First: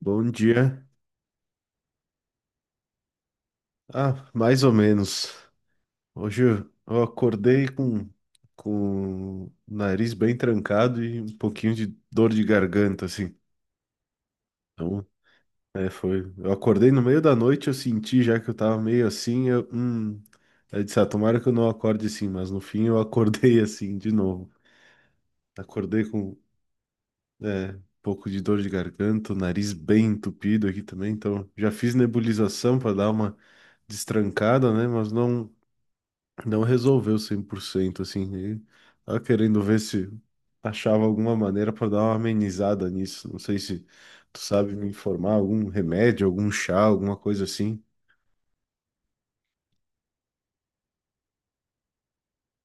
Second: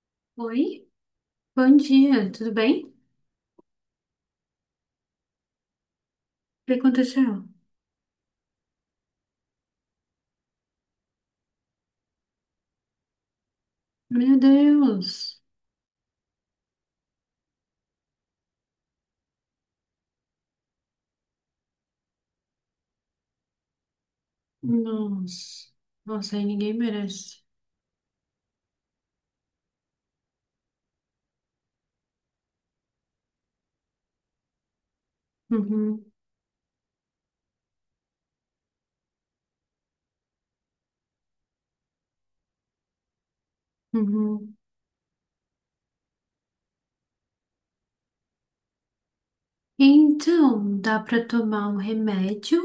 Bom dia. Oi, bom dia, tudo bem? O Ah, mais ou menos. Hoje eu que eu aconteceu? acordei com o nariz bem trancado e um pouquinho de dor de garganta, assim. Meu Então, Deus, é, foi. Eu acordei no meio da noite, eu senti já que eu tava meio assim. Eu disse, ah, tomara que eu não acorde assim, mas no fim eu acordei assim de novo. nossa, Acordei com, nossa, aí ninguém merece. é, um pouco de dor de garganta, o nariz bem entupido aqui também. Então, já fiz nebulização para dar uma destrancada, né? Mas não. Uhum, não resolveu 100%, assim, e tava querendo ver se achava alguma maneira para dar uma amenizada nisso. Não sei se tu uhum. sabe me informar, algum remédio, algum chá, alguma coisa assim. Então, dá pra tomar um remédio?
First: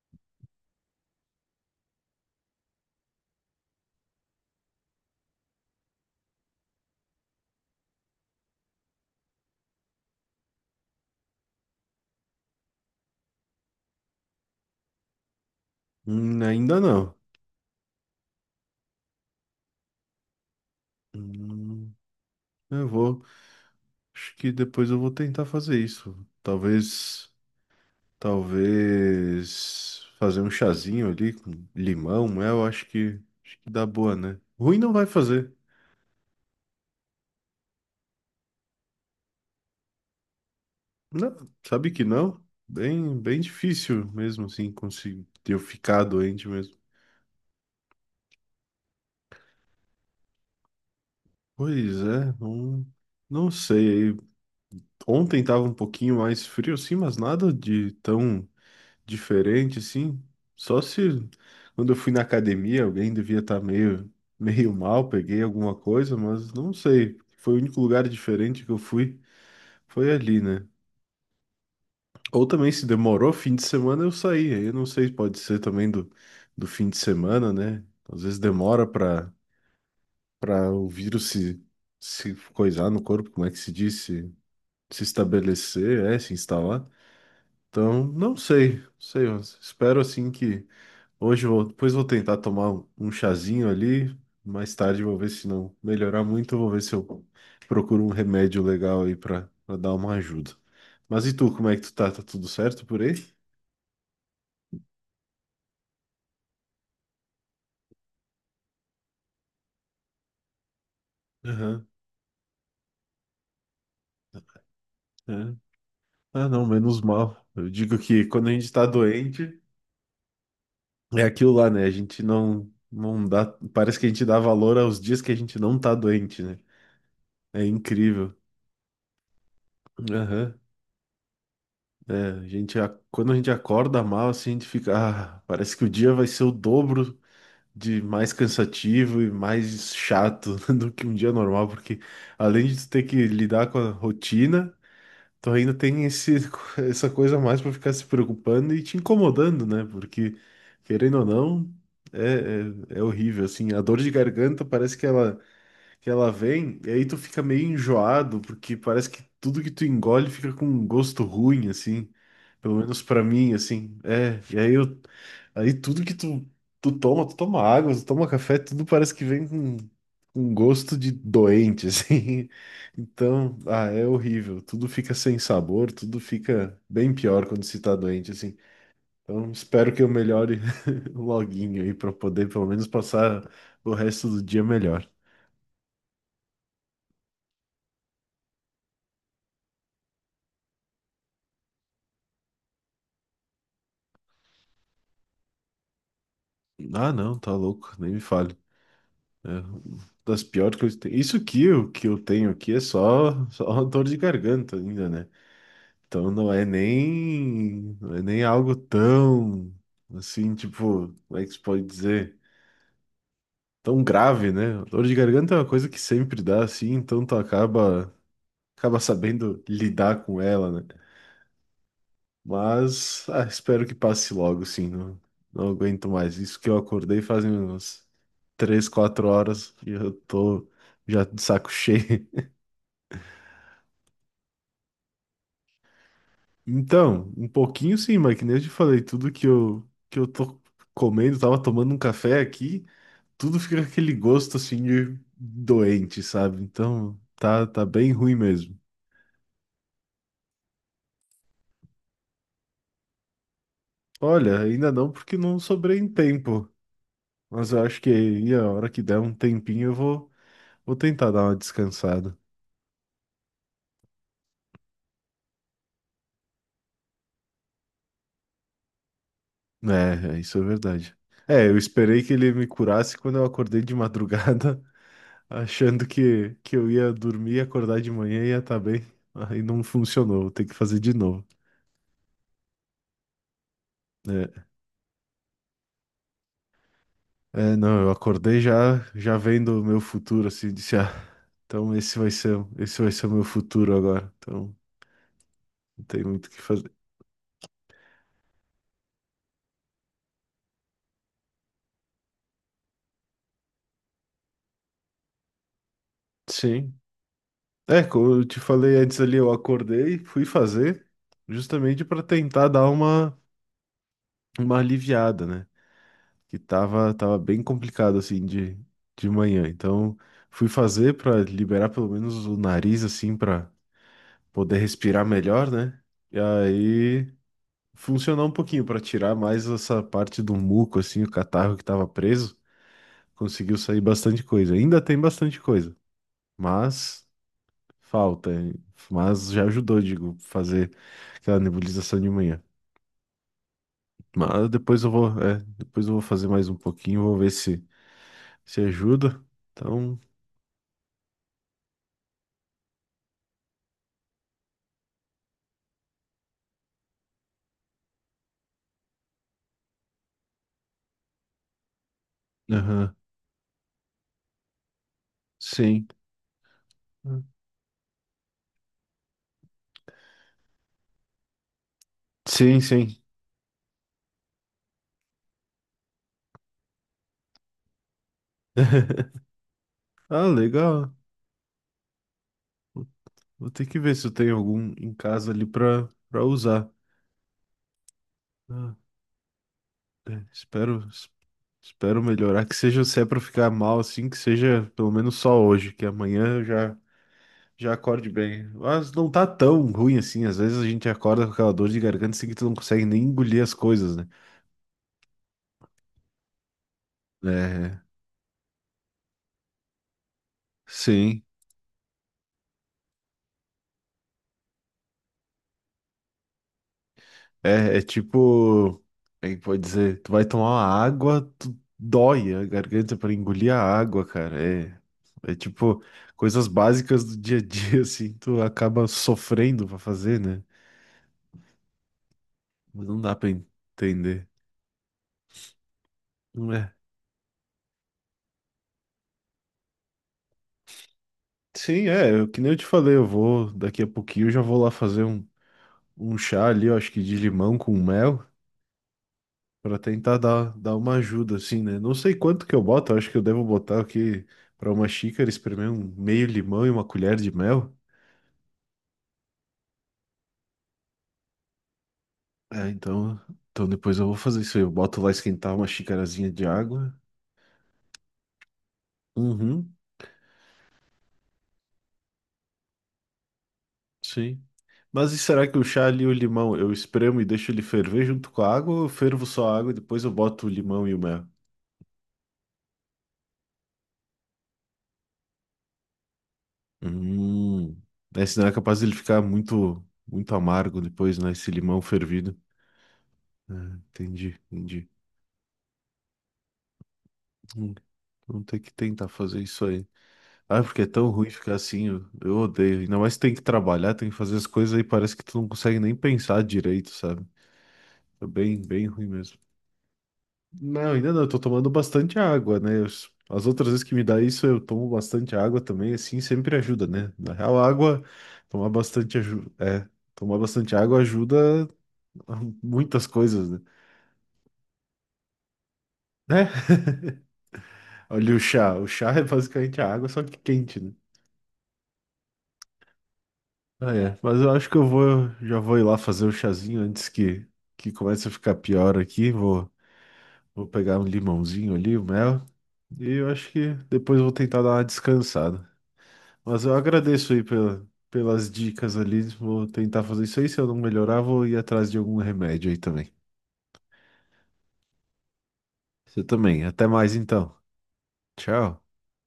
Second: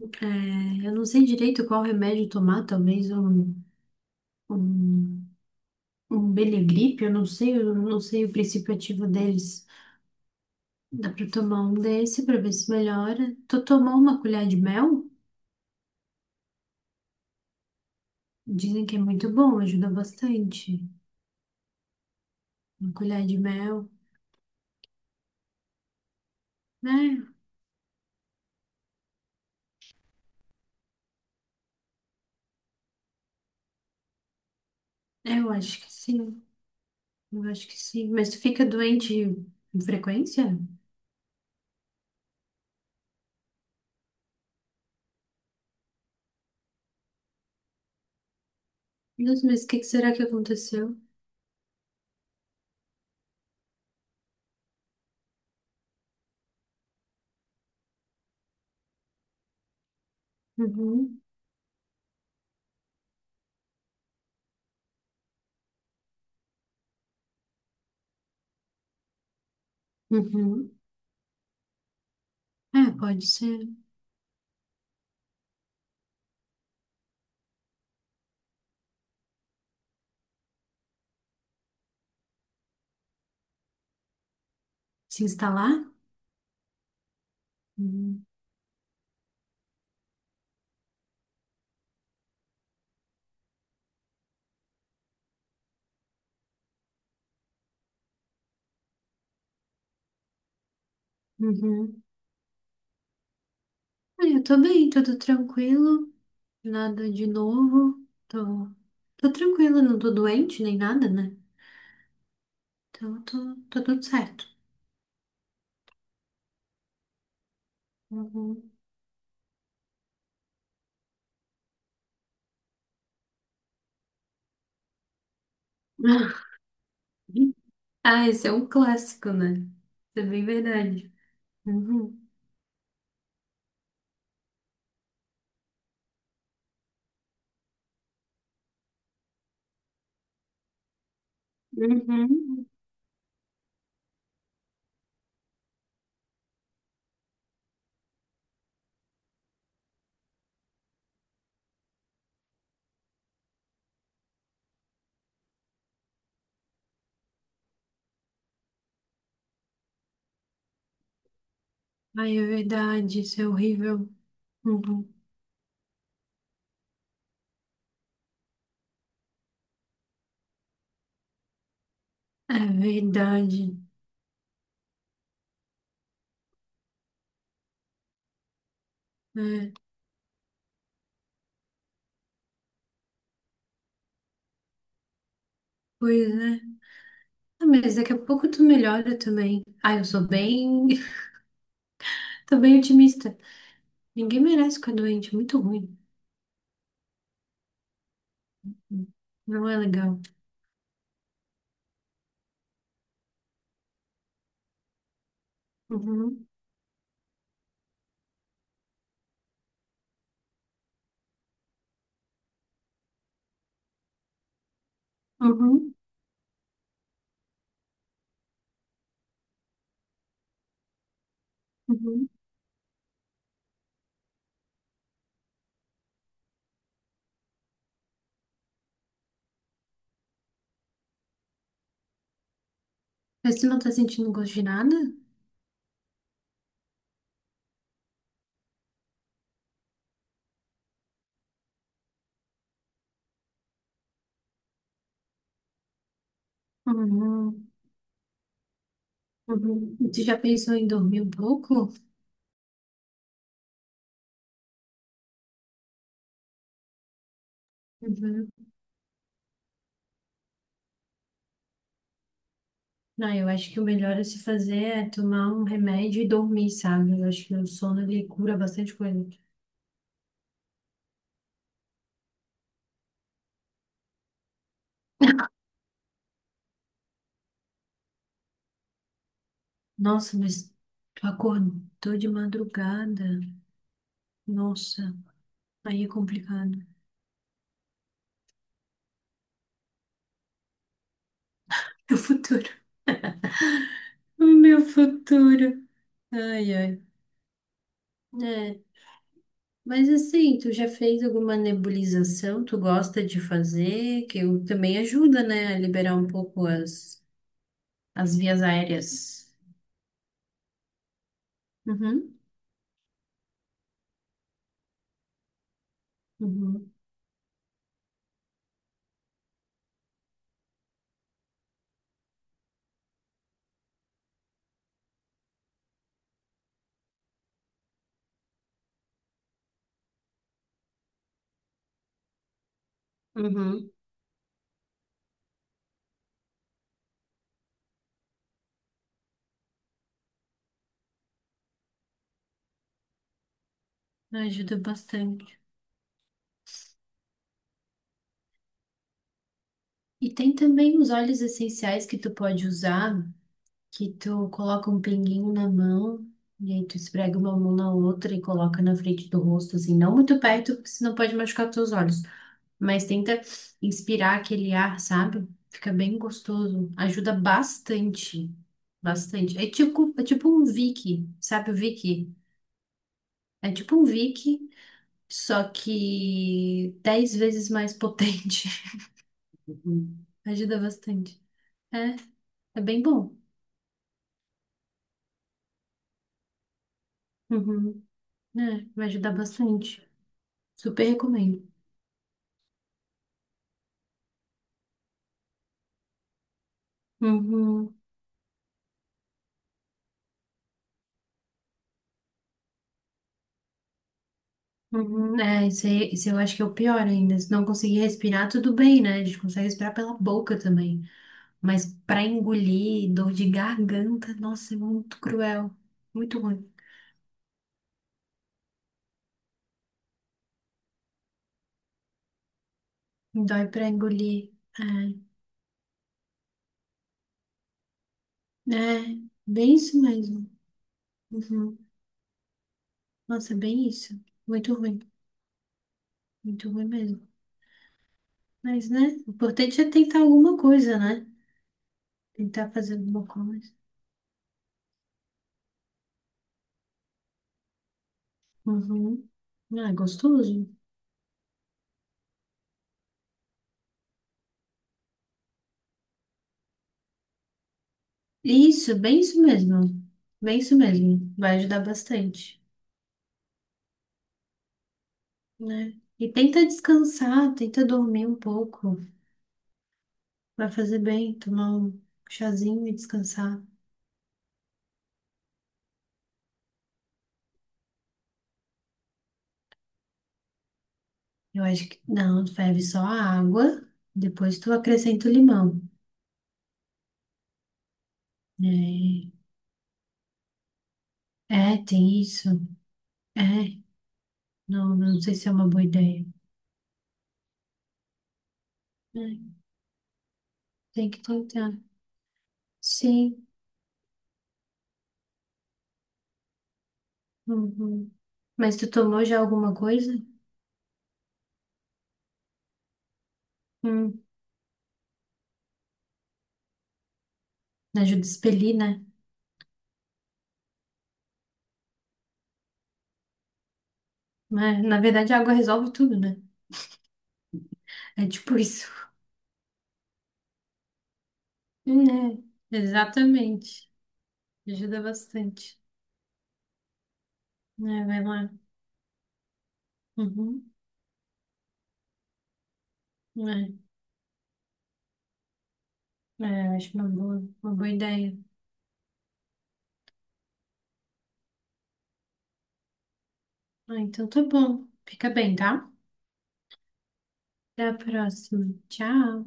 É, eu não sei direito qual remédio tomar, talvez um, um Belegripe, eu não sei o princípio ativo deles. Dá pra tomar um desse pra ver se melhora. Tô tomando uma colher de mel? Ainda não. Dizem que é muito bom, ajuda bastante. Hum, eu Uma vou, colher de mel. acho que depois eu vou tentar fazer isso. Talvez, É, talvez fazer um chazinho ali com limão, mel, acho que dá boa, né? Ruim não vai eu fazer. acho que sim. Eu acho que sim. Mas tu fica doente com frequência? Não, sabe que não? Bem difícil mesmo assim conseguir eu ficar doente mesmo. Deus, mas o que será que aconteceu? Pois é, não, não sei. Ontem tava um pouquinho mais frio assim, mas nada de tão diferente assim. Só se Uhum. quando eu fui na academia alguém devia estar meio, meio mal, peguei alguma coisa, mas não sei. Foi o único lugar diferente que eu fui, foi ali, né? Uhum. Ou também se É, pode demorou, fim ser. de semana eu saí. Aí eu não sei, pode ser também do, do fim de semana, né? Às vezes demora para o vírus se, se coisar no corpo, como é que se diz? Se Se instalar? estabelecer, é, se instalar. Então, Uhum. não sei, não sei, mas espero assim que hoje eu vou, depois vou tentar tomar um chazinho ali, mais tarde vou ver se não melhorar muito, eu vou ver se eu procuro um remédio legal aí para dar uma ajuda. Mas e tu, como é que tu Uhum. tá? Tá tudo certo por aí? Ah, eu tô bem, tudo tranquilo. Nada de novo. Tô tranquila, não tô doente nem nada, né? Então, tô tudo certo. É. Ah, não, menos mal. Eu digo que quando a gente Uhum. tá doente, é aquilo lá, né? A gente não, não dá. Parece que a gente dá valor aos dias que a gente não tá doente, né? É Ah, incrível. esse é um clássico, né? Isso é bem Aham. verdade. É, Uhum. Quando a gente acorda mal, assim, a gente fica. Ah, parece que o dia vai ser o dobro de mais cansativo e mais chato do que um dia normal, porque Uhum. além de tu ter que lidar com a rotina. Tu ainda tem essa coisa mais pra ficar se preocupando e te incomodando, né? Porque, querendo ou não, é horrível, assim. A dor de garganta parece que ela vem e aí tu fica meio enjoado, porque parece que tudo que tu engole fica com um gosto ruim, assim. Ai, é Pelo menos verdade, pra isso é mim, assim. horrível. É, e Uhum. aí tudo que tu, tu toma água, tu toma café, tudo parece que vem com gosto de doente, assim. É Então, verdade. ah, é horrível. Tudo fica sem sabor, tudo fica bem pior quando se tá doente, assim. Então, É, espero que eu melhore loguinho aí pra poder pelo menos passar o resto do dia melhor. pois é. Ah, mas daqui a pouco tu melhora também. Ah, eu sou bem. Tô bem otimista. Ninguém merece ficar doente, é muito ruim. Ah, não, tá louco, nem me fale. É, Não é legal. das piores coisas que tem. Isso aqui, o que eu tenho aqui é só, só dor de garganta ainda, né? Então Uhum. não é nem, não é nem algo tão, assim, tipo, como é que se pode dizer? Tão grave, né? Dor de garganta é uma coisa Uhum. que sempre dá, assim, então tu acaba, acaba sabendo lidar com ela, né? Uhum. Mas, ah, espero que passe logo, sim. Não, não aguento mais. Isso que eu acordei fazem umas três, quatro horas e eu tô já de saco cheio. Mas tu não tá sentindo gosto de nada? Então, um pouquinho sim, mas que nem eu te falei, tudo que eu tô comendo, tava tomando um café aqui, tudo fica com aquele gosto assim de doente, sabe? Então, tá, Uhum. tá bem ruim mesmo. Uhum. E tu já pensou em dormir um pouco? Olha, ainda não porque não sobrei em tempo, mas eu acho que aí a Uhum. hora que der um tempinho eu vou, vou tentar dar uma descansada. Não, eu acho que o melhor a se fazer é tomar um remédio e dormir, sabe? Eu acho que o sono ele cura bastante coisa. Isso é verdade. É, eu esperei que ele me curasse quando eu acordei de madrugada achando que eu ia dormir, acordar de manhã e ia estar bem. Aí não Nossa, funcionou, vou ter mas que fazer de tu novo. acordou de madrugada. É, Nossa, aí é complicado. Não, eu acordei já, já vendo o meu futuro, assim, disse, ah, então Meu futuro. esse vai ser o meu futuro agora. O Então, meu futuro. não tem muito o que Ai, fazer. ai. É, mas assim, tu já fez alguma nebulização? Tu gosta de fazer? Também ajuda, né, a liberar um pouco Sim. as, É, como as eu te vias falei antes ali, aéreas. eu acordei, fui fazer, justamente para Uhum, tentar dar uma aliviada, né? Que uhum, tava, tava bem complicado assim de manhã. Então fui fazer para liberar pelo menos o nariz assim para poder respirar melhor, né? E aí funcionou um pouquinho para tirar mais essa parte do muco assim, o catarro que tava preso, conseguiu uhum. sair bastante coisa. Ainda tem bastante coisa, mas falta, hein? Mas já ajudou, digo, fazer aquela nebulização de manhã. Mas Ajuda depois eu vou, bastante. é, depois eu vou fazer mais um pouquinho, vou ver se ajuda. Então, E tem também os óleos essenciais que tu pode usar. Que tu coloca um pinguinho na mão, e aí tu esfrega uma mão na outra e coloca na frente do rosto, assim, não muito perto, porque senão pode machucar teus olhos. Mas Aham. tenta inspirar aquele ar, sabe? Fica Sim. bem gostoso. Ajuda bastante. Bastante. É tipo um Vick, sabe o Vick? Sim, sim. É tipo um Vick, só que 10 vezes mais potente. Uhum. Ah, Ajuda legal. bastante. É, é bem Vou bom. Ter que ver se eu tenho algum em casa ali pra, pra usar. Uhum. É, Ah, vai ajudar bastante. é, Super recomendo. espero melhorar. Que seja, se é pra ficar mal assim, que seja pelo menos só hoje, que amanhã eu já, já Uhum, acorde bem. Mas não tá tão ruim assim. Às vezes a gente acorda com aquela dor de garganta assim que tu não consegue nem engolir as coisas, né? uhum. É, isso, isso eu acho que é o pior ainda. Se não É, conseguir respirar, tudo bem, né? A gente consegue respirar pela boca também. sim. Mas pra engolir, dor de garganta, nossa, é muito cruel. Muito ruim. É, é tipo, aí pode dizer, tu vai tomar uma água, tu dói a garganta pra Dói engolir a pra água, engolir. cara. É, É, é tipo coisas básicas do dia a dia, assim, tu é acaba bem sofrendo pra isso fazer, mesmo. né? Uhum. Mas não dá pra Nossa, é bem isso. entender. Muito ruim. Muito Não ruim é. mesmo. Mas, né? O importante é tentar alguma coisa, né? Sim, é, que Tentar nem eu te fazer falei, eu alguma coisa. vou, daqui a pouquinho eu já vou lá fazer um, um chá ali, eu acho que de limão com mel. Uhum. Ah, é Pra tentar gostoso. dar, dar uma ajuda, assim, né? Não sei quanto que eu boto, acho que eu devo botar aqui pra uma xícara, espremer um meio limão e uma colher de mel. Isso, bem isso mesmo. Bem isso mesmo. Vai ajudar bastante, É, então, então depois eu vou fazer isso aí. Eu boto lá esquentar uma né? E xicarazinha tenta de água. descansar, tenta dormir um pouco. Uhum, Vai fazer bem, tomar um chazinho e descansar. sim. Mas e será que o chá ali, e o limão, eu espremo e deixo ele ferver junto com a água ou eu fervo só a água e depois eu boto o limão e o mel? Eu acho que não, tu ferve só a água, depois tu acrescenta o limão. Hum, né? Senão é capaz dele ficar muito, muito amargo depois, né? Esse É, é, limão tem isso. fervido. É, Ah, entendi, não, entendi. não sei se é uma boa ideia. Vamos ter que tentar É, fazer isso aí. Ah, é porque é tem que tão ruim tentar. ficar assim, eu odeio. Ainda mais Sim. tem que trabalhar, tem que fazer as coisas aí, parece que tu não consegue nem pensar direito, sabe? Uhum. É Mas bem, tu bem tomou ruim já mesmo. alguma coisa? Não, ainda não, eu tô tomando bastante água, né? As outras vezes que me Hum, dá isso, eu tomo bastante água também, assim, sempre ajuda, né? Na real, a ajuda a água, expelir, tomar né? bastante ajuda, é, tomar bastante água ajuda a muitas coisas, né? Mas, na verdade, a água resolve tudo, né? Né? É Olha tipo isso. O chá é basicamente a água, só que quente, né? Né? Exatamente. Ah, é. Mas eu acho que Ajuda eu vou, bastante. já vou ir lá fazer o chazinho antes Né, que vai comece a lá. ficar pior aqui. Vou, Uhum. vou pegar um limãozinho ali, o mel. E eu É, acho que depois vou tentar dar uma descansada. é, eu Mas eu acho agradeço aí uma boa pela, ideia. pelas dicas ali. Vou tentar fazer isso aí. Se eu não melhorar, vou ir atrás de algum remédio aí também. Ah, então tá bom. Fica bem, tá? Você também. Até mais então. Até a próxima. Tchau. Tchau.